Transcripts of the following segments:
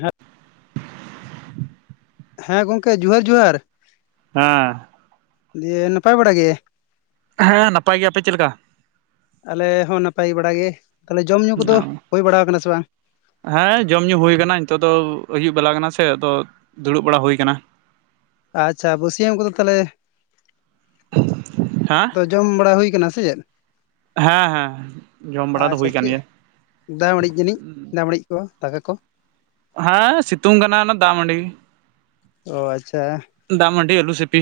ᱦᱮᱜ ᱦᱮᱸ, ᱜᱚᱝᱠᱮ ᱡᱚᱦᱟᱨ ᱡᱚᱦᱟᱨ ᱾ ᱦᱮᱸ ᱾ ᱫᱤᱭᱮ ᱱᱟᱯᱟᱭ ᱵᱟᱲᱟ ᱜᱮ? ᱦᱮᱸ ᱱᱟᱯᱟᱭ ᱜᱮ, ᱟᱯᱮ ᱪᱮᱫ ᱞᱮᱠᱟ? ᱟᱞᱮ ᱦᱚᱸ ᱱᱟᱯᱟᱭ ᱵᱟᱲᱟ ᱜᱮ, ᱛᱟᱞᱦᱮ ᱡᱚᱢᱼᱧᱩ ᱠᱚᱫᱚ ᱦᱩᱭ ᱵᱟᱲᱟ ᱟᱠᱟᱱᱟ ᱥᱮ ᱵᱟᱝ? ᱦᱮᱸ ᱡᱚᱢ ᱧᱩ ᱦᱩᱭᱩ ᱟᱠᱟᱱᱟ, ᱱᱤᱛᱳᱜ ᱫᱚ ᱟᱹᱭᱩᱵ ᱵᱮᱞᱟ ᱠᱟᱱᱟ ᱥᱮ ᱟᱫᱚ ᱫᱩᱲᱩᱵ ᱵᱟᱲᱟ ᱦᱩᱭ ᱟᱠᱟᱱᱟ ᱾ ᱟᱪᱪᱷᱟ ᱵᱟᱹᱥᱭᱟᱹᱢ ᱠᱚᱫᱚ ᱛᱟᱦᱚᱞᱮ ᱦᱮᱸ ᱟᱫᱚ ᱡᱚᱢ ᱵᱟᱲᱟ ᱦᱩᱭ ᱟᱠᱟᱱᱟ ᱥᱮ ᱪᱮᱫ? ᱦᱮᱸ ᱦᱮᱸ, ᱡᱚᱢ ᱵᱟᱲᱟ ᱫᱚ ᱟᱪᱪᱷᱟ ᱦᱩᱭ ᱠᱟᱱ ᱪᱮᱫ ᱜᱮᱭᱟ ᱾ ᱫᱟᱜ ᱢᱟᱹᱲᱤᱡ ᱡᱟᱹᱱᱤᱡ, ᱫᱟᱜ ᱢᱟᱹᱲᱤᱡ ᱠᱚ ᱫᱟᱠᱟ ᱠᱚ ᱾ ᱦᱮᱸ ᱥᱤᱛᱩᱝ ᱠᱟᱱᱟ ᱚᱱᱟ ᱫᱟᱜ ᱢᱟᱹᱰᱤ ᱜᱤ ᱾ ᱚ ᱟᱪᱪᱷᱟ ᱾ ᱫᱟᱜ ᱢᱟᱹᱰᱤ ᱟᱹᱞᱩ ᱥᱤᱯᱤ,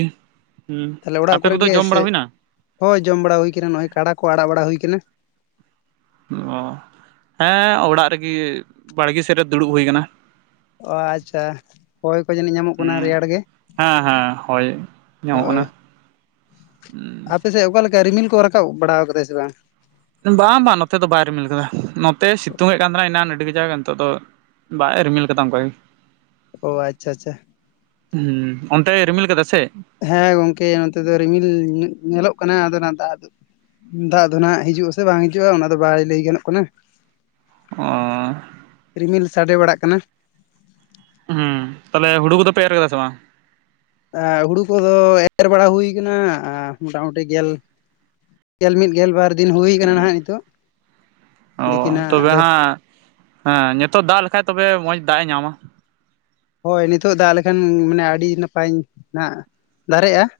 ᱦᱩᱸ, ᱛᱟᱦᱚᱞᱮ ᱚᱲᱟᱜ ᱟᱯᱮ ᱠᱚᱨᱮ ᱠᱚᱫᱚ ᱜᱮ ᱡᱚᱢ ᱵᱟᱲᱟ ᱥᱮ ᱦᱩᱭᱮᱱᱟ? ᱦᱳᱭ ᱡᱚᱢ ᱵᱟᱲᱟ ᱦᱩᱭ ᱟᱠᱟᱱᱟ, ᱱᱚᱜ-ᱚᱭ ᱠᱟᱰᱟ ᱠᱚ ᱟᱲᱟᱜ ᱵᱟᱲᱟ ᱦᱩᱭ ᱟᱠᱟᱱᱟ ᱾ ᱚ, ᱦᱮᱸ ᱚᱲᱟᱜ ᱨᱮᱜᱮ ᱵᱟᱲᱜᱮ ᱥᱮᱫ ᱨᱮ ᱫᱩᱲᱩᱵ ᱦᱩᱭ ᱟᱠᱟᱱᱟ ᱾ ᱚ ᱟᱪᱪᱷᱟ, ᱦᱚᱭ ᱠᱚ ᱡᱟᱹᱱᱤᱡ ᱧᱟᱢᱚᱜ ᱠᱟᱱᱟ ᱦᱩᱸ ᱨᱮᱭᱟᱲ ᱜᱮ ᱾ ᱦᱮᱸ ᱦᱮᱸ ᱦᱚᱭ ᱧᱟᱢᱚᱜ ᱠᱟᱱᱟ ᱾ ᱟᱯᱮᱥᱮᱫ ᱚᱠᱟ ᱞᱮᱠᱟ ᱨᱤᱢᱤᱞ ᱠᱚ ᱨᱟᱠᱟᱵ ᱵᱟᱲᱟ ᱟᱠᱟᱫᱟ ᱥᱮ ᱵᱟᱝ? ᱵᱟᱝ ᱵᱟᱝ ᱱᱚᱛᱮ ᱫᱚ ᱵᱟᱭ ᱨᱤᱢᱤᱞ ᱠᱟᱫᱟ᱾ ᱱᱚᱛᱮ ᱥᱤᱛᱩᱝ ᱮᱫ ᱠᱟᱱ ᱛᱟᱦᱮᱱᱟ ᱮᱱᱟᱱ ᱟᱹᱰᱤ ᱠᱟᱡᱟᱠ ᱱᱤᱛᱚᱜ ᱫᱚ ᱵᱟᱭ ᱨᱤᱢᱤᱞ ᱠᱟᱫᱟ ᱚᱱᱠᱟ ᱜᱮ ᱳ ᱟᱪᱪᱷᱟ ᱟᱪᱪᱷᱟ ᱦᱩᱸ ᱚᱱᱛᱮ ᱨᱤᱢᱤᱞ ᱠᱟᱫᱟ ᱥᱮ? ᱦᱮᱸ ᱜᱚᱝᱠᱮ ᱱᱚᱛᱮ ᱫᱚ ᱨᱤᱢᱤᱞ ᱧᱮᱞᱚᱜ ᱠᱟᱱᱟ ᱟᱫᱚ ᱱᱟᱸᱜ ᱫᱟᱜ ᱫᱟᱜ ᱫᱚ ᱱᱟᱦᱟᱜ ᱦᱤᱡᱩᱜ ᱟᱥᱮ ᱵᱟᱝ ᱦᱤᱡᱩᱜᱼᱟ ᱚᱱᱟ ᱫᱚ ᱵᱟᱭ ᱞᱟᱹᱭ ᱜᱟᱱᱚᱜ ᱠᱟᱱᱟ ᱾ ᱚ ᱨᱤᱢᱤᱞ ᱥᱟᱰᱮ ᱵᱟᱲᱟᱜ ᱠᱟᱱᱟ᱾ ᱦᱩᱸ ᱛᱟᱦᱞᱮ ᱦᱩᱲᱩ ᱠᱚᱫᱚ ᱯᱮ ᱮᱨ ᱠᱟᱫᱟ ᱥᱮ ᱵᱟᱝ? ᱦᱩᱲᱩ ᱠᱚᱫᱚ ᱮᱨ ᱵᱟᱲᱟ ᱦᱩᱭ ᱠᱟᱱᱟ, ᱟᱨ ᱢᱚᱴᱟᱢᱩᱴᱤ ᱜᱮᱞ ᱜᱮᱞ ᱢᱤᱫ ᱜᱮᱞ ᱵᱟᱨ ᱫᱤᱱ ᱦᱩᱭ ᱠᱟᱱᱟ ᱱᱟᱦᱟᱜ ᱱᱤᱛᱚᱜ᱾ ᱚ ᱫᱤᱠᱷᱤ ᱱᱟᱜ ᱛᱚᱵᱮ ᱟᱫᱚ ᱦᱟᱸᱜ ᱱᱤᱛᱚᱜ ᱫᱟᱜ ᱞᱮᱠᱷᱟᱡ ᱛᱚᱵᱮ ᱢᱚᱡᱽ ᱫᱟᱜ ᱮ ᱧᱟᱢᱟ ᱾ ᱦᱳᱭ ᱱᱤᱛᱚᱜ ᱫᱟᱜ ᱞᱮᱠᱷᱟᱱ ᱢᱟᱱᱮ ᱟᱹᱰᱤ ᱱᱟᱯᱟᱭ ᱱᱟᱦᱟᱜ ᱫᱟᱨᱮᱜᱼᱟ ᱾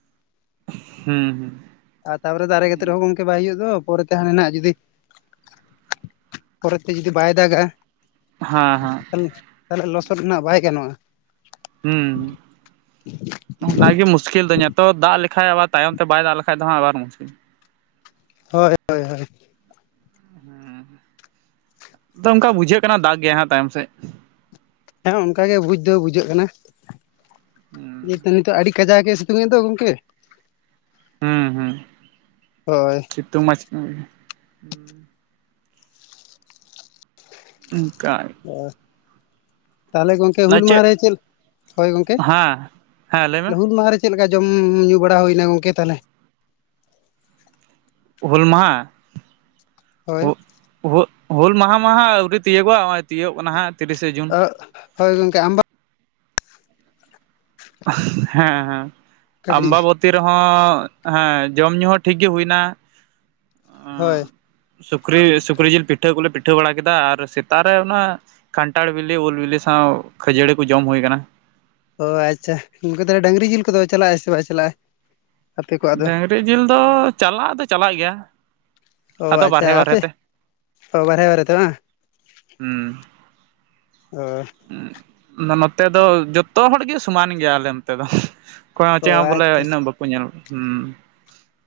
ᱦᱩᱸᱢ ᱟᱨ ᱛᱟᱨᱯᱚᱨᱮ ᱫᱟᱨᱮ ᱠᱟᱛᱮᱫ ᱨᱮᱦᱚᱸ ᱜᱚᱢᱠᱮ ᱵᱟᱭ ᱦᱩᱭᱩᱜ ᱫᱚ, ᱯᱚᱨᱮᱛᱮ ᱦᱟᱸᱰᱮ ᱱᱟᱜ ᱡᱩᱫᱤ ᱯᱚᱨᱮᱛᱮ ᱡᱩᱫᱤ ᱵᱟᱭ ᱫᱟᱜᱟ ᱦᱟᱸ ᱦᱟᱸ ᱛᱟᱦᱚᱞᱮ ᱛᱟᱦᱚᱞᱮ ᱞᱚᱥᱚᱫ ᱨᱮᱱᱟᱜ ᱵᱟᱭ ᱜᱟᱱᱚᱜᱼᱟ ᱾ ᱦᱩᱸ ᱱᱚᱜ-ᱱᱚᱣᱟ ᱜᱮ ᱢᱩᱥᱠᱤᱞ ᱫᱚ, ᱧᱮᱛᱚᱜ ᱫᱟᱜ ᱞᱮᱠᱷᱟᱡ ᱟᱵᱟᱨ ᱛᱟᱭᱚᱢ ᱛᱮ ᱵᱟᱭ ᱫᱟᱜ ᱞᱮᱠᱷᱟᱡ ᱫᱚ ᱦᱟᱸᱜ ᱟᱵᱟᱨ ᱢᱩᱥᱠᱤᱞ ᱾ ᱦᱳᱭ ᱦᱳᱭ ᱦᱳᱭ ᱛᱚ ᱚᱱᱠᱟ ᱵᱩᱡᱷᱟᱹᱜ ᱠᱟᱱᱟ ᱫᱟᱜ ᱜᱮᱭᱟ ᱦᱟᱸᱜ ᱛᱟᱭᱚᱢ ᱥᱮᱫ ᱾ ᱦᱮᱸ ᱚᱱᱠᱟ ᱜᱮ ᱵᱩᱡ ᱫᱚ ᱵᱩᱡᱷᱟᱹᱜ ᱠᱟᱱᱟ, ᱡᱮ ᱱᱤᱛᱚᱜ ᱟᱹᱰᱤ ᱠᱟᱡᱟᱠᱮ ᱥᱤᱛᱩᱝ ᱮᱫ ᱫᱚ ᱜᱚᱝᱠᱮ, ᱦᱩᱸ ᱦᱩᱸ ᱦᱳᱭ ᱥᱤᱛᱩᱝ ᱢᱟᱭ ᱥᱤᱛᱩᱝ ᱚᱱᱠᱟ ᱚ ᱛᱟᱦᱚᱞᱮ ᱜᱚᱝᱠ ᱦᱩᱞ ᱢᱟᱦᱟᱨᱮ ᱪᱮᱫ ᱦᱳᱭ ᱜᱚᱝᱠᱮ, ᱦᱮᱸ ᱦᱮᱸ ᱞᱟᱹᱭ ᱢᱮ ᱦᱩᱞ ᱢᱟᱦᱟ ᱨᱮ ᱪᱮᱫ ᱞᱮᱠᱟ ᱡᱚᱢ ᱧᱩ ᱵᱟᱲᱟ ᱦᱩᱭᱱᱟ ᱜᱚᱝᱠᱮ ᱛᱟᱦᱚᱞᱮ? ᱦᱩᱞ ᱢᱟᱦᱟ ᱦᱳᱭ ᱦᱳᱹᱜ ᱦᱩᱞ ᱢᱟᱦᱟ ᱢᱟ ᱦᱟᱸᱜ ᱟᱹᱣᱨᱤ ᱛᱤᱭᱟᱹᱜᱚ-ᱟ, ᱦᱚᱸᱜᱼᱚᱭ ᱛᱤᱭᱳᱜ ᱠᱟᱱᱟ ᱦᱟᱸᱜ ᱛᱤᱨᱤᱥᱮ ᱡᱩᱱ ᱾ ᱦᱳᱭ ᱜᱚᱝᱠᱮ ᱟᱢ ᱦᱮᱸ ᱦᱮᱸ ᱠᱟᱹᱴᱤᱡ ᱟᱢᱵᱟᱵᱚᱛ ᱛᱤ ᱨᱮᱦᱚᱸ ᱦᱮᱸ ᱡᱚᱢ ᱧᱩ ᱦᱚᱸ ᱴᱷᱤᱠ ᱜᱮ ᱦᱩᱭᱱᱟ ᱾ ᱦᱳᱭ ᱥᱩᱠᱨᱤ ᱥᱩᱠᱨᱤ ᱡᱤᱞ ᱯᱤᱴᱷᱟᱹ ᱠᱚᱞᱮ ᱯᱤᱴᱷᱟᱹ ᱵᱟᱲᱟ ᱠᱮᱫᱟ, ᱟᱨ ᱥᱮᱛᱟᱜ ᱨᱮ ᱚᱱᱟ ᱠᱷᱟᱱᱴᱷᱟᱲ ᱵᱮᱞᱮ ᱩᱞ ᱵᱤᱞᱤ ᱥᱟᱶ ᱠᱷᱟᱹᱡᱟᱹᱲᱤ ᱠᱚ ᱡᱚᱢ ᱦᱩᱭ ᱠᱟᱱᱟ᱾ ᱚ ᱟᱪᱪᱷᱟ, ᱩᱱᱠᱟ ᱛᱟᱦᱚᱞᱮ ᱰᱟᱹᱝᱨᱤ ᱡᱤᱞ ᱠᱚᱫᱚ ᱪᱟᱞᱟᱜᱼᱟ ᱥᱮ ᱵᱟᱭ ᱪᱟᱞᱟᱜᱼᱟ? ᱟᱯᱮ ᱠᱚᱣᱟᱜ ᱫᱚ ᱰᱟᱝᱨᱤ ᱡᱤᱞ ᱫᱚ ᱪᱟᱞᱟᱜ ᱟ ᱫᱚ ᱪᱟᱞᱟᱜ ᱜᱮᱭᱟ᱾ ᱚ ᱟᱫᱚ ᱟᱪᱪᱷᱟ, ᱵᱟᱨᱦᱮ ᱵᱟᱨᱦᱮ ᱟᱯᱮ ᱛᱮ ᱚ ᱵᱟᱨᱦᱮᱸ ᱵᱟᱨᱮᱛᱮ ᱵᱟᱝ᱾ ᱦᱩᱸ ᱚ ᱱᱚᱛᱮ ᱫᱚ ᱡᱚᱛᱚ ᱦᱚᱲᱜᱮ ᱥᱚᱢᱟᱱ ᱜᱮᱭᱟᱞᱮ ᱱᱚᱛᱮ ᱫᱚ᱾ ᱚᱠᱚᱭ ᱦᱚᱸ ᱚ ᱪᱮᱸᱜ ᱦᱚᱸ ᱵᱚᱞᱮ ᱟᱪᱪᱷᱟ ᱤᱱᱟᱹᱜ ᱵᱟᱠᱚ ᱧᱮᱞ ᱩᱸ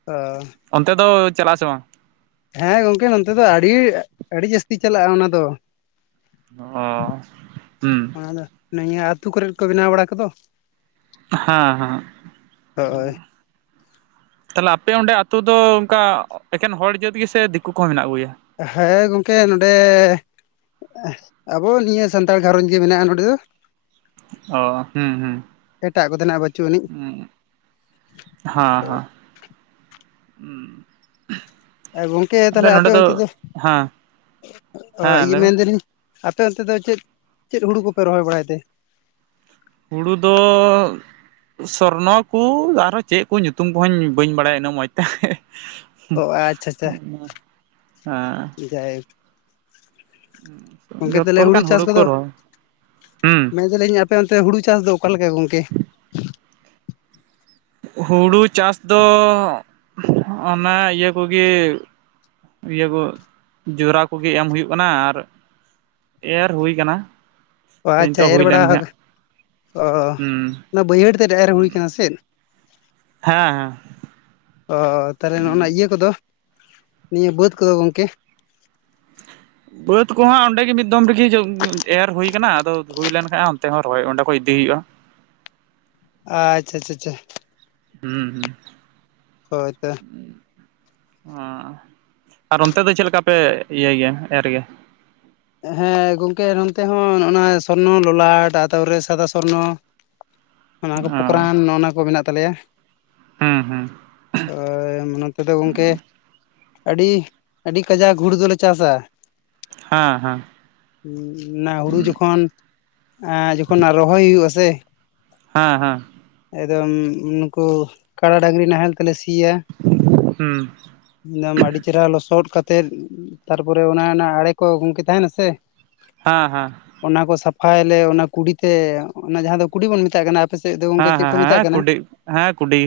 ᱟ ᱚᱱᱛᱮ ᱫᱚ ᱪᱟᱞᱟᱜ-ᱟ ᱥᱮ ᱵᱟᱝ? ᱦᱮᱸ ᱜᱚᱝᱠᱮ ᱱᱚᱛᱮ ᱫᱚ ᱟᱹᱰᱤ, ᱟᱹᱰᱤ ᱡᱟᱹᱥᱛᱤ ᱪᱟᱞᱟᱜᱼᱟ ᱚᱱᱟ ᱫᱚ᱾ ᱚ ᱦᱩᱸ ᱚᱱᱟᱫᱚ ᱱᱤᱭᱟᱹ ᱟᱹᱛᱩ ᱠᱚᱨᱮ ᱠᱚ ᱵᱮᱱᱟᱣ ᱵᱟᱲᱟ ᱠᱚᱫᱚ᱾ ᱦᱟᱸ ᱦᱟᱸ ᱦᱳᱭ ᱛᱟᱦᱞᱮ ᱟᱯᱮ ᱚᱸᱰᱮ ᱟᱛᱳ ᱫᱚ ᱚᱱᱠᱟ ᱮᱠᱮᱱ ᱦᱚᱲ ᱡᱟᱹᱛ ᱜᱮᱥᱮ ᱫᱤᱠᱩ ᱠᱚᱦᱚᱸ ᱢᱮᱱᱟᱜ ᱠᱚ ᱜᱮᱭᱟ? ᱦᱮᱸ ᱜᱚᱝᱠᱮ ᱱᱚᱰᱮᱼᱼ ᱟᱵᱚ ᱱᱤᱭᱟᱹ ᱥᱟᱱᱛᱟᱲ ᱜᱷᱟᱨᱚᱧᱡᱽ ᱜᱮ ᱢᱮᱱᱟᱜ-ᱟ ᱱᱚᱸᱰᱮ ᱫᱚ᱾ ᱚ ᱦᱩᱸ ᱦᱩᱸ ᱮᱴᱟᱜ ᱠᱚᱫᱚ ᱱᱟᱜ ᱵᱟᱹᱪᱩᱜ ᱟᱹᱱᱤᱡ ᱦᱟᱸ ᱦᱟᱸ ᱮ ᱜᱚᱝᱠᱮ ᱛᱟᱦᱞᱮ ᱟᱯᱮ ᱚᱱᱛᱮ ᱫᱚ ᱦᱮᱸ ᱤᱭᱟᱹ ᱞᱟᱹᱭ ᱢᱮ ᱢᱮᱱᱫᱟᱞᱤᱧᱼᱼ ᱟᱯᱮ ᱚᱱᱛᱮ ᱫᱚ ᱪᱮᱫ ᱪᱮᱫ ᱦᱩᱲᱩ ᱠᱚᱯᱮ ᱨᱚᱦᱚᱭ ᱵᱟᱲᱟᱭ ᱛᱮ? ᱦᱩᱲᱩ ᱫᱚᱼᱼ ᱥᱚᱨᱱᱚ ᱠᱩ ᱟᱨᱦᱚᱸ ᱪᱮᱫ ᱠᱚ ᱧᱩᱛᱩᱢ ᱠᱚᱦᱚᱧ ᱵᱟᱹᱧ ᱵᱟᱲᱟᱭᱟ ᱤᱱᱟᱹᱜ ᱢᱚᱸᱡᱽ ᱛᱮ᱾ ᱦᱟᱸ ᱚ ᱟᱪᱪᱷᱟ ᱡᱟᱭ [unintelligible] ᱜᱚᱝᱠᱮ ᱛᱟᱦᱞᱮ ᱦᱩᱲᱩ ᱞᱮᱠᱟᱱ ᱪᱟᱥ ᱠᱚ ᱠᱚᱫᱚ ᱨᱚᱦᱚᱭ ᱦᱩᱸ ᱢᱮᱱᱫᱟᱞᱤᱧ ᱟᱯᱮ ᱚᱱᱛᱮ ᱦᱩᱲᱩ ᱪᱟᱥ ᱫᱚ ᱚᱠᱟᱞᱮ ᱞᱮᱠᱟ ᱜᱚᱝᱠᱮ? ᱦᱩᱲᱩ ᱪᱟᱥ ᱫᱚ ᱚᱱᱟ ᱤᱭᱟᱹ ᱠᱚᱜᱮᱼᱼ ᱤᱭᱟᱹ ᱠᱚ ᱡᱚᱨᱟ ᱠᱚᱜᱮ ᱮᱢ ᱦᱩᱭᱩᱜ ᱠᱟᱱᱟ ᱟᱨᱼᱼ ᱮᱨ ᱦᱩᱭ ᱠᱟᱱᱟ᱾ ᱚ ᱟᱪᱪᱷᱟ ᱱᱤᱛᱚᱜ ᱮᱨ ᱦᱩᱭ ᱵᱟᱲᱟ ᱞᱮᱱ ᱜᱮ ᱚ ᱦᱟᱸᱜ ᱚᱱᱟ ᱵᱟᱹᱭᱦᱟᱹᱲ ᱛᱮᱫ ᱮᱨ ᱦᱩᱸ ᱦᱩᱭ ᱠᱟᱱᱟ ᱥᱮᱫ ᱦᱮᱸ ᱚ ᱛᱟᱦᱞᱮ ᱱᱚᱜᱚ ᱦᱮᱸ ᱱᱟ ᱤᱭᱟᱹ ᱠᱚᱫᱚ ᱱᱤᱭᱟᱹ ᱵᱟᱹᱫ ᱠᱚᱫᱚ ᱜᱚᱝᱠᱮ [inaudible] ᱵᱟᱹᱫᱽ ᱠᱚᱦᱟᱜ ᱚᱸᱰᱮ ᱜᱮ ᱢᱤᱫ ᱫᱚᱢ ᱨᱮᱜᱤ ᱮᱨ ᱦᱩᱭ ᱠᱟᱱᱟ ᱟᱫᱚ ᱦᱩᱭ ᱞᱮᱱ ᱠᱷᱟᱡ ᱚᱱᱛᱮ ᱦᱚᱸ ᱨᱚᱦᱚᱭ ᱚᱸᱰᱮ ᱠᱷᱚᱭ ᱤᱫᱤ ᱦᱩᱭᱩᱜ-ᱟ᱾ ᱟ ᱪᱟ ᱪᱟ ᱪᱟ ᱦᱩᱢ ᱦᱩ ᱦᱳᱭ ᱛᱚ ᱚ ᱟᱨ ᱚᱱᱛᱮ ᱫᱚ ᱪᱮᱫ ᱞᱮᱠᱟ ᱯᱮ ᱤᱭᱟᱹᱭ ᱜᱮᱭᱟ ᱮᱨ ᱜᱮᱭᱟ? ᱦᱮᱸ ᱜᱚᱝᱠᱮ ᱱᱚᱱᱛᱮ ᱦᱚᱸ ᱱᱚᱜᱚ ᱱᱚᱣᱟ ᱥᱚᱨᱱᱚ ᱞᱚᱞᱟᱴ ᱛᱟᱯᱚᱨᱮ ᱥᱟᱫᱟ ᱥᱚᱨᱱᱚᱼᱼ ᱚᱱᱟ ᱠᱚ ᱚ ᱯᱚᱠᱨᱟᱱ ᱱᱚᱜᱚ ᱱᱟ ᱠᱚ ᱢᱮᱱᱟᱜ ᱛᱟᱞᱮᱭᱟ᱾ ᱦᱩᱸ ᱦᱩᱸ ᱱᱚᱛᱮ ᱫᱚ ᱜᱚᱝᱠᱮ ᱟᱹᱰᱤ ᱟᱹᱰᱤ ᱠᱟᱡᱟᱠ ᱦᱩᱲᱩ ᱫᱚᱞᱮ ᱪᱟᱥᱟ ᱦᱟᱸ ᱦᱟᱸ ᱚᱱᱟ ᱦᱩᱲᱩ ᱡᱚᱠᱷᱚᱱ ᱡᱚᱠᱷᱚᱱ ᱨᱚᱦᱚᱭ ᱦᱩᱭᱩᱜ-ᱟ ᱥᱮ ᱦᱟᱸ ᱦᱟᱸ ᱮᱠᱫᱚᱢ ᱱᱩᱠᱩ ᱠᱟᱲᱟ ᱰᱟᱹᱝᱨᱤ ᱱᱟᱦᱮᱞ ᱛᱮᱞᱮ ᱥᱤᱭᱟ᱾ ᱦᱩᱸ ᱮᱠᱫᱚᱢ ᱟᱹᱰᱤ ᱪᱮᱨᱦᱟ ᱞᱚᱥᱚᱫ ᱠᱟᱛᱮᱫ ᱛᱟᱨᱯᱚᱨᱮ ᱚᱱᱟ ᱚᱱᱟ ᱟᱲᱮᱼᱼ ᱠᱚ ᱜᱚᱝᱠᱮ ᱛᱟᱦᱮᱱᱟ ᱥᱮ ᱦᱟᱸ ᱦᱟᱸ ᱚᱱᱟ ᱠᱚ ᱥᱟᱯᱷᱟᱭᱞᱮ ᱚᱱᱟ ᱠᱩᱰᱤᱛᱮ ᱚᱱᱟ ᱡᱟᱦᱟᱸ ᱫᱚ ᱠᱩᱰᱤ ᱵᱚᱱ ᱢᱮᱛᱟᱜ ᱠᱟᱱᱟᱼᱼ ᱟᱯᱮ ᱥᱮᱫ ᱫᱚ ᱜᱚᱝᱠᱮ ᱦᱮᱸ ᱪᱮᱫ ᱠᱚ ᱦᱮᱸ ᱢᱮᱛᱟᱜ ᱦᱮᱸ ᱠᱟᱱᱟ? ᱠᱩᱰᱤ ᱦᱮᱸ ᱠᱩᱰᱤ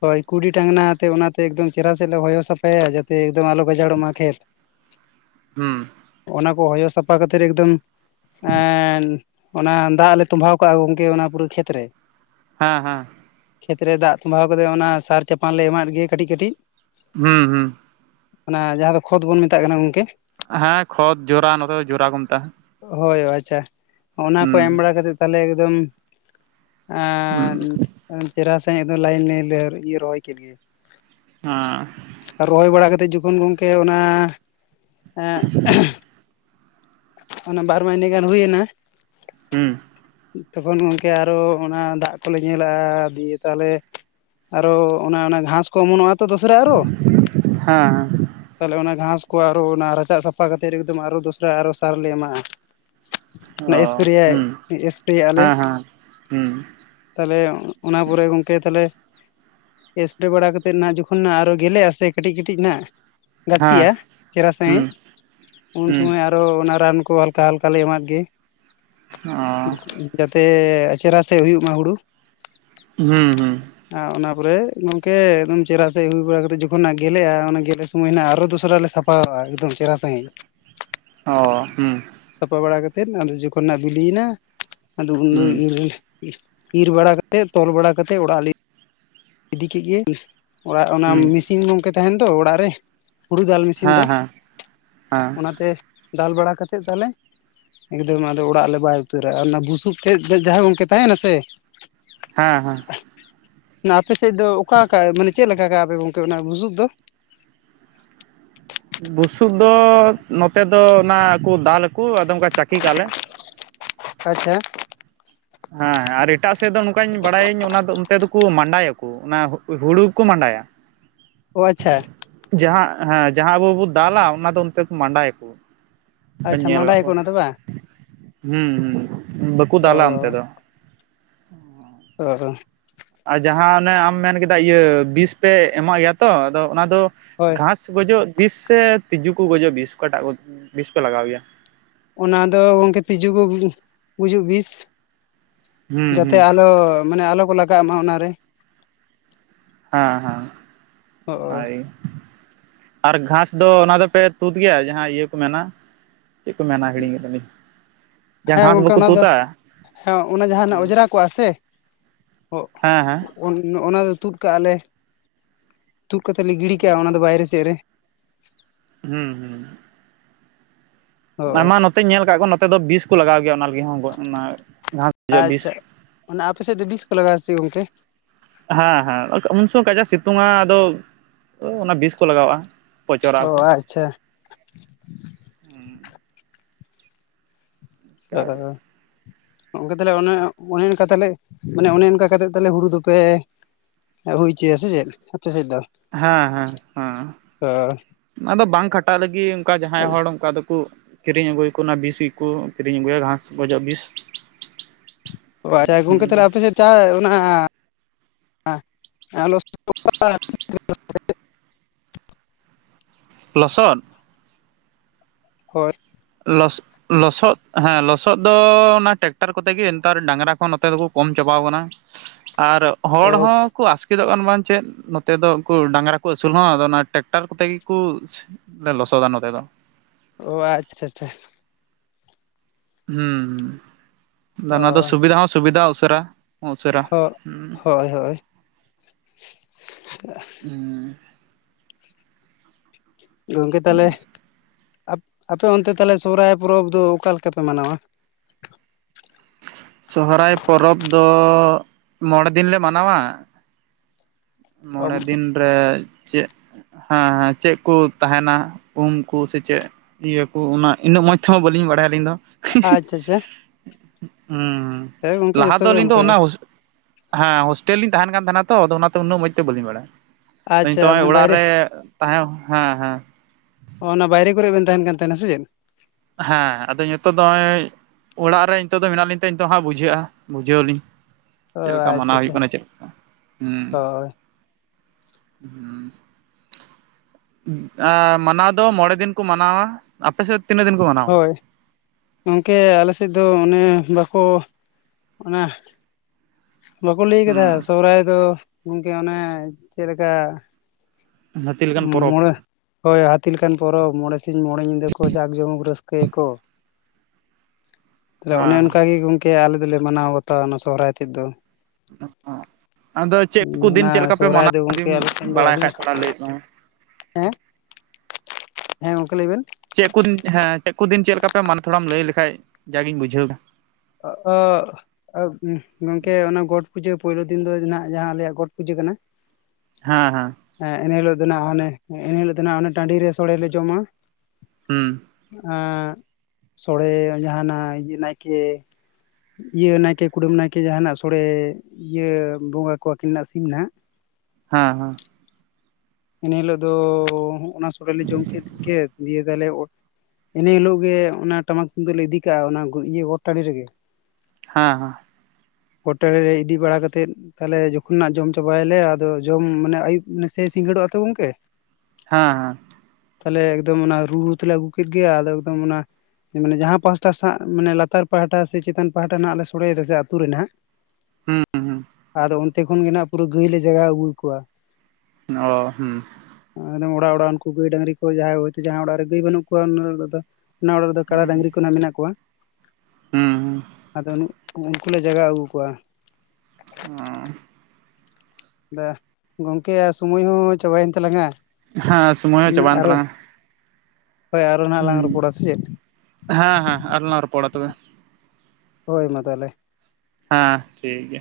ᱦᱳᱭ ᱠᱩᱰᱤ ᱴᱟᱝᱱᱟ ᱦᱟᱛᱮ ᱚᱱᱟᱛᱮ ᱮᱠᱫᱚᱢ ᱪᱮᱨᱦᱟ ᱥᱟᱦᱤᱡ ᱞᱮ ᱦᱚᱭᱚ ᱥᱟᱯᱟᱭᱟ ᱡᱟᱛᱮ ᱮᱠᱫᱚᱢ ᱟᱞᱚ ᱜᱟᱡᱟᱲᱚᱜ ᱢᱟ ᱠᱷᱮᱛᱼᱼ ᱦᱩᱢ ᱚᱱᱟ ᱠᱚ ᱦᱚᱭᱚ ᱥᱟᱯᱟ ᱠᱟᱛᱮᱫ ᱮᱠᱫᱚᱢ ᱮᱼᱼ ᱚᱱᱟ ᱫᱟᱜ ᱞᱮ ᱛᱚᱢᱵᱷᱟᱣ ᱠᱟᱜ-ᱟ ᱜᱚᱝᱠᱮ ᱚᱱᱟ ᱯᱩᱨᱟᱹ ᱠᱷᱮᱛ ᱨᱮ ᱦᱮᱸ ᱦᱮᱸ ᱠᱷᱮᱛ ᱨᱮ ᱫᱟᱜ ᱛᱚᱸᱵᱟᱣ ᱠᱟᱛᱮᱜ ᱚᱱᱟ ᱥᱟᱨ ᱪᱟᱯᱟᱱ ᱞᱮ ᱮᱢᱟᱫ ᱜᱮ ᱠᱟᱹᱴᱤᱡ ᱠᱟᱹᱴᱤᱡ ᱦᱩᱸ ᱦᱩᱸ ᱚᱱᱟ ᱡᱟᱦᱟᱸ ᱫᱚ ᱠᱷᱚᱫ ᱵᱚᱱ ᱢᱮᱛᱟᱜ ᱠᱟᱱᱟ ᱜᱚᱝᱠᱮ ᱦᱮᱸ ᱠᱷᱚᱫ, ᱡᱚᱨᱟ ᱱᱚᱛᱮ ᱫᱚ ᱡᱚᱨᱟ ᱠᱚ ᱢᱮᱛᱟᱜ-ᱟ᱾ ᱦᱳᱭ ᱟᱪᱪᱷᱟ ᱚᱱᱟ ᱠᱚ ᱮᱢ ᱵᱟᱲᱟ ᱠᱟᱛᱮᱫ ᱛᱟᱦᱞᱮ ᱮᱠᱫᱚᱢ ᱦᱩᱸ ᱦᱮᱸ ᱮ ᱪᱮᱨᱦᱟ ᱥᱟᱦᱤᱡ ᱮᱫ ᱞᱟᱭᱤᱱ ᱞᱟᱭᱤᱱ ᱞᱮ ᱨᱚᱦᱚᱭ ᱠᱮᱫ ᱜᱮ, ᱦᱟᱸ ᱟᱨ ᱨᱚᱦᱚᱭ ᱵᱟᱲᱟ ᱠᱟᱛᱮᱫ ᱡᱚᱠᱷᱚᱱ ᱜᱚᱢᱠᱮ ᱚᱱᱟ ᱚᱱᱟ ᱵᱟᱨ ᱢᱟᱦᱱᱟᱹ ᱜᱟᱱ ᱦᱩᱭ ᱮᱱᱟ, ᱦᱮᱸ ᱛᱚᱠᱷᱚᱱ ᱜᱚᱝᱠᱮ ᱟᱨᱚ ᱚᱱᱟ ᱫᱟᱜ ᱠᱚᱞᱮ ᱧᱮᱞ ᱟᱼᱟ, ᱫᱤᱭᱮ ᱛᱟᱦᱚᱞᱮ ᱟᱨᱚ ᱚᱱᱟ ᱚᱱᱟ ᱜᱷᱟᱥ ᱠᱚ ᱚᱢᱚᱱᱚᱜᱼᱟ ᱛᱚ ᱫᱚᱥᱨᱟ ᱟᱨᱚ, ᱦᱮᱸ ᱦᱮᱸ ᱛᱟᱦᱞᱮ ᱚᱱᱟ ᱜᱷᱟᱥ ᱠᱚ ᱟᱨᱚ ᱚᱱᱟ ᱨᱟᱡᱟᱜ ᱥᱟᱯᱷᱟ ᱠᱟᱛᱫ ᱮᱠᱫᱚᱢ ᱟᱨᱚ ᱫᱚᱥᱨᱟ ᱟᱨᱚ ᱥᱟᱨ ᱞᱮ ᱮᱢᱟᱜᱼᱟ᱾ ᱚᱱᱮ ᱚ ᱮᱥᱯᱨᱮᱭᱟᱭ ᱦᱩᱸ ᱮᱥᱯᱨᱮᱭᱟᱜᱼᱟ ᱞᱮ᱾ ᱦᱮᱸ ᱦᱮᱸ ᱦᱩᱸ ᱛᱟᱦᱚᱞᱮ ᱚᱱᱟ ᱯᱚᱨᱮ ᱜᱚᱝᱠᱮ ᱛᱟᱦᱚᱞᱮ ᱮᱥᱯᱨᱮ ᱵᱟᱲᱟ ᱠᱟᱛᱮᱱ ᱦᱟᱜ ᱡᱚᱠᱷᱚᱱ ᱦᱟᱜ ᱟᱨᱚ ᱜᱮᱞᱮᱜ-ᱟ ᱥᱮ ᱠᱟᱹᱴᱤᱡ ᱠᱟᱹᱴᱤᱡ ᱱᱟᱜ, ᱦᱮᱸ ᱜᱟᱹᱪᱷᱤᱜᱼᱟ ᱪᱮᱨᱦᱟ ᱥᱟᱺᱦᱤᱡ ᱦᱩᱸ ᱩᱱ ᱦᱩᱸ ᱥᱚᱢᱚᱭ ᱟᱨᱚ ᱚᱱᱟ ᱨᱟᱱ ᱠᱚ ᱦᱟᱞᱠᱟ ᱦᱟᱞᱠᱟ ᱞᱮ ᱮᱢᱟᱫ ᱜᱮ, ᱚ ᱡᱟᱛᱮ ᱪᱮᱨᱦᱟ ᱥᱟᱦᱤᱫ ᱦᱩᱭᱩᱜ ᱢᱟ ᱦᱩᱲᱩ᱾ ᱦᱩᱸ ᱦᱩᱸ ᱟᱨ ᱚᱱᱟ ᱯᱚᱨᱮ ᱜᱚᱝᱠᱮ ᱮᱠᱫᱚᱢ ᱪᱮᱨᱦᱟ ᱥᱟᱦᱤᱡ ᱦᱩᱭ ᱵᱟᱲᱟ ᱠᱟᱛᱮ ᱡᱚᱠᱷᱚᱱᱟᱜ ᱜᱮᱞᱮᱜᱼᱟ ᱚᱱᱟ ᱜᱮᱞᱮ ᱥᱚᱢᱚᱭ ᱦᱱᱟᱜ ᱟᱨᱚ ᱫᱚᱥᱨᱟ ᱞᱮ ᱥᱟᱯᱷᱟᱟᱜ ᱦᱳᱭ ᱮᱠᱫᱚᱢ ᱪᱮᱦᱨᱟ ᱥᱟᱺᱦᱤᱡ᱾ ᱚ ᱦᱩᱢ ᱥᱟᱯᱷᱟ ᱵᱟᱲᱟ ᱠᱟᱛᱮᱫ ᱟᱫᱚ ᱡᱚᱠᱷᱚᱱ ᱦᱟᱜ ᱵᱤᱞᱤᱭᱮᱱᱟ ᱟᱫᱚ ᱩᱱᱫᱚ ᱦᱩᱸ ᱤᱨ ᱤᱨ ᱵᱟᱲᱟ ᱠᱟᱛᱮᱫ ᱛᱚᱞ ᱵᱟᱲᱟ ᱠᱟᱛᱮ ᱚᱲᱟᱜ ᱞᱮ ᱤᱫᱤ ᱠᱮᱫ ᱜᱮ, ᱚᱲᱟᱜ ᱚᱱᱟ ᱦᱩᱸ ᱢᱤᱥᱤᱱ ᱜᱚᱢᱠᱮ ᱛᱟᱦᱮᱱ ᱫᱚ ᱚᱲᱟᱜ ᱨᱮ, ᱦᱩᱲᱩ ᱫᱟᱞ ᱢᱮᱥᱤᱱ ᱦᱮᱸ ᱫᱚ ᱦᱮᱸ ᱦᱮᱸ ᱚᱱᱟᱛᱮ ᱫᱟᱞ ᱵᱟᱲᱟ ᱠᱟ ᱠᱟᱛᱮᱫ ᱛᱟᱞᱦᱮ ᱮᱠᱫᱚᱢ ᱟᱫᱚ ᱚᱲᱟᱜ ᱨᱮ ᱞᱮ ᱵᱟᱭ ᱩᱛᱟᱹᱨᱟ, ᱟᱨ ᱚᱱᱟ ᱵᱩᱥᱩᱵ ᱛᱮᱫ ᱡᱟᱦᱟᱸ ᱜᱚᱝᱠᱮ ᱛᱟᱦᱮᱱᱟ ᱥᱮ ᱦᱮᱸ ᱦᱮᱸ ᱚᱱᱟ ᱟᱯᱮ ᱥᱮᱫ ᱫᱚ ᱚᱠᱟᱠᱟ ᱢᱟᱱᱮ ᱪᱮᱫ ᱞᱮᱠᱟ ᱠᱟᱜ ᱟᱯᱮ ᱜᱚᱝᱠᱮ ᱚᱱᱟ ᱵᱩᱥᱩᱵ ᱫᱚ? ᱵᱩᱥᱩᱵ ᱫᱚ ᱱᱚᱛᱮ ᱫᱚ ᱚᱱᱟ ᱠᱩ ᱫᱟᱞᱟᱠᱩ ᱟᱫᱚ ᱚᱱᱠᱟ ᱪᱟᱹᱠᱤ ᱠᱟᱜ-ᱟᱞᱮ, ᱟᱪᱪᱷᱟ ᱦᱮᱸ ᱟᱨ ᱮᱴᱟᱜ ᱥᱮᱫ ᱫᱚ ᱱᱚᱝᱠᱟᱧ ᱵᱟᱲᱟᱭᱟᱹᱧ ᱚᱱᱟ ᱫᱚ ᱚᱱᱛᱮ ᱫᱚ ᱠᱩ ᱢᱟᱸᱰᱟᱭᱟ ᱠᱩ ᱚᱱᱟ ᱦᱩᱲᱩ ᱠᱩ ᱢᱟᱸᱰᱟᱭᱟ᱾ ᱚ ᱟᱪᱪᱷᱟ ᱡᱟᱦᱟᱸ ᱦᱮᱸ ᱡᱟᱦᱟᱸ ᱟᱵᱚ ᱵᱚ ᱫᱟᱞᱟ ᱚᱱᱟ ᱫᱚ ᱚᱱᱛᱮ ᱢᱟᱸᱰᱟᱭᱟ ᱠᱩ ᱚᱱᱠᱟᱧ ᱟᱪᱪᱷᱟ ᱧᱮᱞ ᱠᱟᱜ ᱢᱟᱰᱟᱭᱟᱠᱚ ᱠᱚᱣᱟ ᱚᱱᱟ ᱫᱚ ᱵᱟᱝ ᱾ ᱦᱩᱸ ᱦᱩᱸ ᱵᱟᱠᱩ ᱚ ᱫᱟᱞᱟ ᱚᱱᱛᱮ ᱫᱚ [unintelligible] ᱟᱨ ᱡᱟᱦᱟᱸ ᱚᱱᱮ ᱟᱢ ᱢᱮᱱ ᱠᱮᱫᱟ ᱤᱭᱟᱹ ᱵᱤᱥ ᱯᱮ ᱮᱢᱟᱜ ᱜᱮᱭᱟ ᱛᱚ, ᱟᱫᱚ ᱚᱱᱟ ᱫᱚ ᱦᱳᱭ ᱜᱷᱟᱥ ᱜᱚᱡᱚᱜ ᱵᱤᱥ ᱥᱮ ᱛᱤᱡᱩ ᱠᱚ ᱜᱚᱡᱚᱜ ᱵᱤᱥ ᱚᱠᱟᱴᱟᱜ ᱵᱤᱥ ᱯᱮ ᱞᱟᱜᱟᱣ ᱜᱮᱭᱟ? ᱚᱱᱟ ᱫᱚ ᱜᱚᱝᱠᱮ ᱛᱤᱡᱩ ᱠᱚ ᱜᱩ ᱜᱩᱡᱩᱜ ᱵᱤᱥ᱾ ᱦᱩᱸ ᱡᱟᱛᱮ ᱦᱩᱸ ᱟᱞᱚ ᱢᱟᱱᱮ ᱟᱞᱚ ᱠᱚ ᱞᱟᱜᱟᱜ ᱢᱟ ᱚᱱᱟ ᱨᱮ᱾ ᱦᱮᱸ ᱦᱳᱭ ᱦᱮᱸ [inaudible] ᱟᱨ ᱜᱷᱟᱸᱥ ᱫᱚ ᱚᱱᱟ ᱫᱚᱯᱮ ᱛᱩᱫ ᱜᱮᱭᱟ ᱡᱟᱸᱦᱟ ᱤᱭᱟᱹ ᱠᱚ ᱢᱮᱱᱟ᱾ ᱪᱮᱫ ᱠᱚ ᱢᱮᱱᱟ ᱦᱤᱲᱤᱧ ᱮᱫ ᱟᱞᱤᱧ, ᱦᱮᱸ ᱜᱚᱝᱠᱮ ᱚᱱᱟ ᱫᱚ ᱦᱮᱸ ᱚᱱᱟ ᱡᱟᱦᱟᱱᱟᱜ ᱚᱸᱡᱽᱨᱟ ᱠᱚᱜᱼᱟ ᱥᱮ ᱦᱮᱸ ᱦᱮᱸ᱾ ᱚᱱ ᱚᱱᱟ ᱫᱚ ᱛᱩᱫ ᱠᱟᱜᱼᱟ ᱞᱮ ᱛᱩᱫ ᱠᱟᱛᱮ ᱞᱮ ᱜᱤᱰᱤ ᱚ ᱠᱟᱜᱼᱟ ᱚᱱᱟ ᱫᱚ ᱵᱟᱭᱨᱮ ᱥᱮᱫ ᱨᱮ, ᱦᱩᱸ ᱦᱩᱸ ᱦᱳᱭ ᱟᱭᱢᱟ ᱱᱚᱛᱮᱧ ᱧᱮᱞ ᱟᱠᱟᱫ ᱠᱚᱣᱟ ᱱᱚᱛᱮ ᱫᱚ ᱵᱤᱥ ᱠᱚ ᱞᱟᱜᱟᱣ ᱜᱮᱭᱟ ᱚᱱᱟ ᱞᱟᱹᱜᱤᱫ ᱦᱚᱸ ᱚᱱᱟ ᱡᱟᱦᱟᱸ ᱵᱤᱥ᱾ ᱟᱪᱪᱷᱟ ᱚᱱᱟ ᱟᱯᱮ ᱥᱮᱫ ᱫᱚ ᱵᱤᱥ ᱠᱚ ᱞᱟᱜᱟᱣᱟ ᱪᱮ ᱜᱚᱝᱠᱮ? ᱦᱮᱸ ᱦᱮᱸ ᱩᱱ ᱥᱚᱢᱚᱭ ᱠᱟᱡᱟᱠ ᱥᱤᱛᱩᱝᱼᱟ ᱟᱫᱚ ᱚᱱᱟ ᱵᱤᱥ ᱠᱚ ᱞᱟᱜᱟᱣᱼᱟ᱾ ᱚ ᱟᱪᱪᱷᱟ᱾ [unintelligible] [unintelligible] ᱜᱚᱝᱠᱮ ᱛᱟᱞᱮ ᱚᱱᱮ ᱚᱱᱮ ᱚᱱᱠᱟ ᱛᱟᱞᱮ ᱢᱟᱱᱮ ᱚᱱᱮ ᱚᱱᱠᱟ ᱠᱟᱛᱮᱜ ᱛᱟᱦᱚᱞᱮ ᱦᱩᱲᱩ ᱫᱚᱯᱮ ᱟᱹᱜᱩ ᱚᱪᱚᱭᱟ ᱥᱮ ᱪᱮᱫ ᱟᱯᱮ ᱥᱮᱫ ᱫᱚ? ᱦᱟᱸ ᱦᱟᱸ ᱦᱟᱸ ᱟᱫᱚ ᱵᱟᱝ ᱠᱷᱟᱴᱟᱜ ᱞᱟᱹᱜᱤᱱ ᱚᱸᱠᱟ ᱡᱟᱦᱟᱸᱭ ᱦᱚᱲ ᱚᱱᱠᱟ ᱫᱩᱠᱩᱜ ᱠᱤᱨᱤᱧ ᱟᱹᱜᱩᱭᱟᱠᱚ ᱚᱱᱟ ᱵᱤᱥᱤ ᱠᱚ ᱠᱤᱨᱤᱧ ᱟᱹᱜᱩᱭᱟ ᱜᱷᱟᱸᱥ ᱜᱚᱡᱚᱜ ᱵᱤᱥ᱾ ᱚ ᱟᱪᱪᱷᱟ ᱦᱩᱸ ᱜᱚᱝᱠᱮ ᱛᱟᱦᱚᱞᱮ ᱟᱯᱮᱥᱮᱫ ᱪᱟᱭ ᱚᱱᱟᱻᱱᱟ [unintelligible] [unintelligible] ᱞᱚᱥᱚᱫ, ᱦᱳᱭ! ᱞᱚᱥᱚ- ᱞᱚᱥᱚᱫ ᱦᱮᱸ ᱞᱚᱥᱚᱫ ᱫᱚ ᱚᱱᱟ ᱴᱮᱠᱴᱟᱨ ᱠᱚᱛᱮ ᱜᱮ ᱱᱮᱛᱟᱨ ᱰᱟᱺᱜᱽᱨᱟ ᱠᱚ ᱱᱚᱛᱮ ᱫᱚᱠᱚ ᱠᱚᱢ ᱪᱟᱵᱟᱣᱟᱠᱟᱱᱟ᱾ ᱟᱨ ᱦᱚᱲ ᱚ ᱦᱚᱸ ᱠᱚ ᱟᱥᱠᱮᱛᱚᱜ ᱠᱟᱱ ᱵᱟᱝ ᱪᱮᱫ ᱱᱚᱛᱮ ᱫᱚ ᱩᱸᱠᱩ ᱰᱟᱺᱜᱽᱨᱟ ᱠᱚ ᱟᱹᱥᱩᱞ ᱦᱚᱸ ᱟᱫᱚ ᱚᱱᱟ ᱴᱮᱠᱴᱟᱨ ᱠᱚᱛᱮ ᱜᱮᱠᱩ ᱪ- ᱞᱮ ᱞᱚᱥᱚᱫᱟ ᱱᱚᱛᱮ ᱫᱚ᱾ ᱚ ᱟᱪᱪᱷᱟ ᱟᱪᱪᱷᱟ᱾ ᱦᱩᱸ ᱦᱩᱸ ᱱᱟ ᱟᱫᱚ ᱚ ᱥᱩᱵᱤᱫᱟ ᱦᱚᱸ ᱥᱩᱵᱤᱫᱟ ᱩᱥᱟᱹᱨᱟ᱾ ᱩᱥᱟᱨᱟ ᱦᱚ ᱦᱩᱸ [inaudible] ᱦᱳᱭ ᱦᱳᱭ ᱦᱩᱸ, ᱜᱚᱝᱠᱮ ᱛᱟᱦᱮᱞᱮ, ᱟᱯ ᱟᱯᱮ ᱚᱱᱛᱮ ᱛᱟᱦᱮᱞᱮ ᱥᱚᱦᱚᱨᱟᱭ ᱯᱚᱨᱚᱵᱽ ᱫᱚ ᱚᱠᱟ ᱞᱮᱠᱟ ᱯᱮ ᱢᱟᱱᱟᱣᱟ? ᱥᱚᱦᱚᱨᱟᱭ ᱯᱚᱨᱚᱵᱽ ᱫᱚ ᱢᱚᱬᱮ ᱫᱤᱱ ᱞᱮ ᱢᱟᱱᱟᱣᱟ, ᱢᱚᱬᱮ ᱫᱤᱱ ᱨᱮ ᱪᱮᱫ, ᱦᱮᱸ ᱦᱮᱸ ᱪᱮᱫ ᱠᱚ ᱛᱟᱦᱮᱸᱱᱟ ᱩᱢ ᱠᱚ ᱥᱮ ᱪᱮᱫ? ᱤᱭᱟᱹ ᱠᱚ, ᱚᱱᱟ ᱤᱱᱟᱹᱜ ᱢᱚᱸᱡᱽ ᱛᱮᱦᱚᱸ ᱵᱟᱹᱞᱤᱧ ᱵᱟᱰᱟᱭᱟ ᱟᱹᱞᱤᱧ ᱫᱚ? ᱟᱪ ᱪᱷᱟ ᱪᱷᱟ᱾ ᱩᱦᱩᱸ, ᱞᱟᱦᱟ ᱡᱚᱛᱚ ᱫᱚ ᱜᱮ ᱟᱹᱞᱤᱧ ᱫᱚ ᱚᱱᱠᱟ ᱚᱱᱟ ᱜᱮ ᱦᱩᱥᱩᱜ- ᱦᱮᱸ ᱦᱳᱥᱴᱮᱞᱤᱧ ᱛᱟᱦᱮᱸᱱ ᱠᱟᱱ ᱛᱟᱦᱮᱱᱟ ᱛᱚ, ᱟᱫᱚ ᱚᱱᱟᱛᱚ ᱩᱱᱟᱹᱜ ᱢᱚᱸᱡᱽ ᱛᱮ ᱵᱟᱹᱞᱤᱧ ᱵᱟᱲᱟᱭᱟ᱾ ᱟᱪᱪᱷᱟ ᱟᱻᱧᱤᱛᱚᱜ ᱚᱭ ᱢᱟᱱᱮ ᱚᱲᱟᱜ ᱵᱟᱭᱨᱮ ᱨᱮ ᱛᱟᱦᱮᱸ ᱦᱮᱸ ᱦᱮᱸ ᱚ ᱚᱱᱟ ᱵᱟᱭᱨᱮ ᱠᱚᱨᱮ ᱵᱮᱱ ᱛᱟᱦᱮᱸᱱ ᱠᱟᱱ ᱛᱟᱦᱮᱸᱱᱟ ᱥᱮ ᱪᱮᱫ? ᱦᱮᱸ ᱟᱫᱚ ᱧᱤᱛᱚᱜ ᱫᱚ ᱚᱸᱭ ᱚᱲᱟᱜ ᱨᱮ ᱧᱤᱛᱚᱜ ᱫᱚ ᱢᱮᱱᱟᱜ ᱞᱤᱧ ᱛᱮ ᱱᱤᱛᱚᱜ ᱦᱟᱜ ᱵᱩᱡᱷᱟᱹᱜᱼᱟ, ᱵᱩᱡᱷᱟᱹᱣᱟᱹᱞᱤᱧ᱾ ᱚ ᱪᱮᱫ ᱞᱮᱠᱟ ᱢᱟᱱᱟᱣ ᱟᱪᱪᱷᱟ ᱟᱪᱪᱷᱟ ᱦᱩᱭᱩᱜ ᱠᱟᱱᱟ ᱪᱮᱫ, ᱦᱩᱸ ᱦᱳᱭ [inaudible] ᱦᱩᱸ᱾ ᱟᱸ ᱢᱟᱱᱟᱣ ᱫᱚ ᱢᱚᱬᱮ ᱫᱤᱱ ᱠᱚ ᱢᱟᱱᱟᱣᱟ, ᱟᱯᱮ ᱥᱮᱫ ᱫᱚ ᱛᱤᱱᱟᱹᱜ ᱫᱤᱱ ᱠᱚ ᱢᱟᱱᱟᱣᱟ? ᱦᱳᱭ ᱜᱚᱝᱠᱮ ᱟᱞᱮᱥᱮᱫ ᱫᱚ ᱚᱱᱮ ᱵᱟᱠᱚ ᱚᱱᱟ ᱵᱟᱠᱚ ᱞᱟᱹᱭ ᱟᱠᱟᱫᱟ ᱦᱩᱸ ᱥᱚᱦᱚᱨᱟᱭ ᱫᱚ ᱜᱚᱝᱠᱮ ᱚᱱᱮ ᱪᱮᱫ ᱞᱮᱠᱟ ᱦᱟᱹᱛᱤ ᱞᱮᱠᱟᱱ ᱯᱚᱨᱚᱵᱽ ᱢᱚᱬᱮᱦ ᱦᱳᱭ ᱦᱟᱛᱤ ᱞᱮᱠᱟᱱ ᱯᱚᱨᱚᱵᱽ ᱢᱚᱬᱮ ᱥᱤᱧ ᱢᱚᱬᱮ ᱧᱤᱫᱟᱹ ᱠᱚ ᱡᱟᱠᱼ ᱡᱚᱢᱚᱠ ᱨᱟᱹᱥᱠᱟᱹᱭᱟᱠᱚ᱾ ᱛᱟᱦᱚᱞᱮ ᱚᱱᱮ ᱦᱮᱸ ᱚᱱᱠᱟ ᱜᱮ ᱜᱚᱝᱠᱮ ᱟᱞᱮ ᱫᱚᱞᱮ ᱢᱟᱱᱟᱣ ᱵᱟᱛᱟᱣᱟ ᱚᱱᱟ ᱥᱚᱦᱚᱨᱟᱭ ᱛᱮᱫ ᱫᱚ᱾ [unintelligible] ᱟᱫᱚ ᱪᱮᱫ ᱠᱚ ᱫᱤᱱ ᱚᱱᱟ ᱪᱮᱫ ᱞᱮᱠᱟ ᱯᱮ ᱥᱚᱦᱨᱟᱭ ᱢᱟᱱᱟᱣ ᱫᱚ ᱜᱚᱝᱠᱮ ᱫᱤᱢ, ᱟᱞᱮ ᱴᱷᱮᱱ ᱫᱚ ᱵᱟᱲᱟᱭ ᱟᱹᱰᱤ ᱠᱷᱟᱡ ᱛᱷᱚᱲᱟ ᱞᱟᱹᱭ ᱛᱟᱞᱟᱝ ᱢᱮ? ᱦᱮᱸ? ᱦᱮᱸ ᱜᱚᱝᱠᱮ ᱞᱟᱹᱭ ᱵᱤᱱ? ᱪᱮᱜ ᱠᱚ ᱨᱤᱱ, ᱦᱮᱸ ᱪᱮᱫ ᱠᱚ ᱫᱤᱱ ᱪᱮᱫ ᱞᱮᱠᱟ ᱯᱮ ᱢᱟᱱᱟᱣ ᱛᱷᱚᱲᱟ ᱞᱟᱹᱭ ᱞᱮᱠᱷᱟᱡ ᱡᱟᱜᱤᱧ ᱵᱩᱡᱷᱟᱹᱣ ᱮᱫᱟ᱾ ᱚᱜ ᱚᱻ ᱚᱻᱜ ᱜᱚᱝᱠᱮ ᱚᱱᱟ ᱜᱚᱴ ᱯᱩᱡᱟᱹ ᱯᱩᱭᱞᱳ ᱫᱤᱱ ᱫᱚ ᱱᱟᱦᱟᱜ ᱡᱟᱦᱟᱸ ᱟᱞᱮᱭᱟᱜ ᱜᱚᱴ ᱯᱩᱡᱟᱹ ᱠᱟᱱᱟ᱾ ᱦᱮᱸ ᱦᱮᱸ, ᱦᱮᱸ ᱤᱱᱟᱹ ᱦᱤᱞᱳᱜ ᱫᱚᱱᱟᱸᱜ ᱦᱟᱱᱮ, ᱤᱱ ᱦᱤᱞᱳᱜ ᱫᱚ ᱚᱱᱮ ᱴᱟᱺᱰᱤ ᱨᱮ ᱥᱳᱲᱮ ᱞᱮ ᱡᱚᱢᱟ, ᱦᱩᱸ᱾ ᱮᱸᱻ ᱥᱚᱲᱮ ᱡᱟᱦᱟᱸᱱᱟᱜ ᱤᱭᱟᱹ ᱱᱟᱭᱠᱮ, ᱤᱭᱟᱹ ᱱᱟᱭᱠᱮ, ᱠᱩᱰᱟᱹᱢ ᱱᱟᱭᱠᱮ ᱡᱟᱦᱟᱸᱭᱱᱟᱜ ᱥᱳᱲᱮ ᱤᱭᱟᱹ ᱵᱚᱸᱜᱟ ᱠᱚᱣᱟ ᱠᱤᱱ ᱱᱟᱜ ᱥᱤᱢ ᱱᱟᱦᱟᱜ, ᱦᱮᱸ ᱦᱩᱸ ᱤᱱᱟᱹ ᱦᱤᱞᱳᱜ ᱫᱚᱻ ᱚᱱᱟ ᱥᱚᱲᱮ ᱞᱮ ᱡᱚᱢ ᱠᱮᱫ ᱜᱮ, ᱫᱤᱭᱮ ᱫᱟᱞᱮ ᱚᱲ- ᱤᱱᱟᱹ ᱦᱤᱞᱳᱜ ᱜᱮ ᱚᱱᱟ ᱴᱟᱢᱟᱠ ᱛᱩᱢᱫᱟᱹᱜ ᱞᱮ ᱤᱫᱤ ᱠᱟᱜᱼᱟ, ᱚᱱᱟ ᱤᱭᱟᱹ ᱜᱚᱴ ᱴᱟᱺᱰᱤ ᱨᱮᱜᱮ, ᱦᱟᱸ ᱦᱟᱸ᱾ ᱜᱚᱴ ᱴᱟᱲᱤ ᱨᱮ ᱤᱫᱤ ᱵᱟᱲᱟ ᱠᱟᱛᱮᱫ ᱛᱟᱦᱞᱮ ᱡᱚᱠᱷᱚ ᱱᱟᱜ ᱡᱚᱢ ᱪᱟᱵᱟᱭᱟᱞᱮ ᱟᱫᱚ ᱡᱚᱢ ᱢᱟᱱᱮ ᱟᱹᱭᱩᱵ ᱱᱟᱥᱮ ᱥᱤᱸᱜᱟᱹᱲᱚᱜᱼᱟ ᱛᱚ ᱜᱚᱝᱠᱮ᱾ ᱦᱮᱸ ᱦᱮᱸ ᱛᱟᱦᱞᱮ ᱮᱠᱫᱚᱢ ᱚᱱᱟ ᱨᱩ ᱨᱩ ᱛᱮᱞᱮ ᱟᱹᱜᱩ ᱠᱮᱫ ᱜᱮ ᱟᱫᱚ ᱮᱠᱫᱚᱢ ᱚᱱᱟ ᱢᱟᱱᱮ ᱡᱟᱦᱟᱸ ᱯᱟᱦᱟᱴᱟ ᱥᱟᱜ ᱢᱟᱱᱮ ᱞᱟᱛᱟᱨ ᱯᱟᱦᱟᱴᱟ ᱥᱮ ᱪᱮᱛᱟᱱ ᱯᱟᱦᱟᱴᱟ ᱱᱟᱦᱟᱜ ᱞᱮ ᱥᱚᱲᱮᱭᱮᱫᱟ ᱥᱮ ᱟᱛᱳᱩ ᱨᱮ ᱱᱟᱜ [unintelligible] ᱩᱸᱻ ᱩᱜ ᱟᱫᱚ ᱚᱱᱛᱮ ᱠᱷᱚᱱ ᱜᱮ ᱱᱟᱜ ᱯᱩᱨᱟᱹ ᱜᱟᱹᱭᱞ ᱞᱮ ᱡᱟᱜᱟᱣ ᱟᱹᱜᱩ ᱠᱚᱣᱟ᱾ ᱚ ᱦᱩᱸ ᱟᱫᱚᱢ ᱚᱲᱟᱜ ᱚᱲᱟᱜ ᱩᱱᱠᱩ ᱜᱟᱹᱭ ᱰᱟᱝᱨᱤ ᱠᱚ ᱡᱟᱦᱟᱸᱭ ᱛᱚ ᱡᱟᱦᱟᱸᱭ ᱚᱲᱟᱜ ᱨᱮ ᱜᱟᱹᱭ ᱵᱟᱹᱱᱩᱜ ᱚᱱᱟ ᱟᱲᱟᱜ ᱨᱮ ᱫᱚ ᱚᱱᱟ ᱚᱲᱟᱜ ᱨᱮᱫᱚ ᱠᱟᱲᱟ ᱰᱟᱺᱝᱨᱤ ᱠᱚ ᱱᱟᱜ ᱢᱮᱱᱟᱜ ᱠᱚᱣᱟ᱾ ᱩ ᱦᱩᱸᱻ ᱟᱫᱚ ᱱᱩᱜ ᱩᱱᱠᱩᱞ ᱞᱮ ᱡᱟᱜᱟ ᱟᱹᱜᱩ ᱠᱚᱣᱟ᱾ ᱚᱸᱻᱻ ᱫᱷᱟ ᱜᱚᱢᱠᱮ ᱥᱚᱢᱚᱭ ᱦᱚᱸ ᱪᱟᱵᱟᱭᱮᱱ ᱛᱟᱞᱟᱝᱟ᱾ ᱦᱮᱸ ᱥᱚᱢᱚᱭ ᱦᱚᱸ ᱪᱟᱵᱟᱭᱮᱱ ᱟᱨᱚ ᱛᱟᱞᱟᱝᱼᱟ᱾ ᱦᱳᱭ ᱟᱨᱚ ᱦᱚᱸ ᱱᱟᱜ ᱞᱟᱝ ᱨᱯᱚᱲᱟ ᱥᱮ ᱪᱮᱫ᱾ ᱦᱮᱸ ᱦᱮᱸ ᱟᱨᱦᱚᱸ ᱞᱟᱝ ᱨᱚᱯᱚᱲᱟ ᱛᱚᱵᱮ᱾ ᱦᱳᱭ ᱢᱟ ᱛᱟᱦᱚᱞᱮ ᱦᱮᱸ ᱴᱷᱤᱠ ᱜᱮᱭᱟ᱾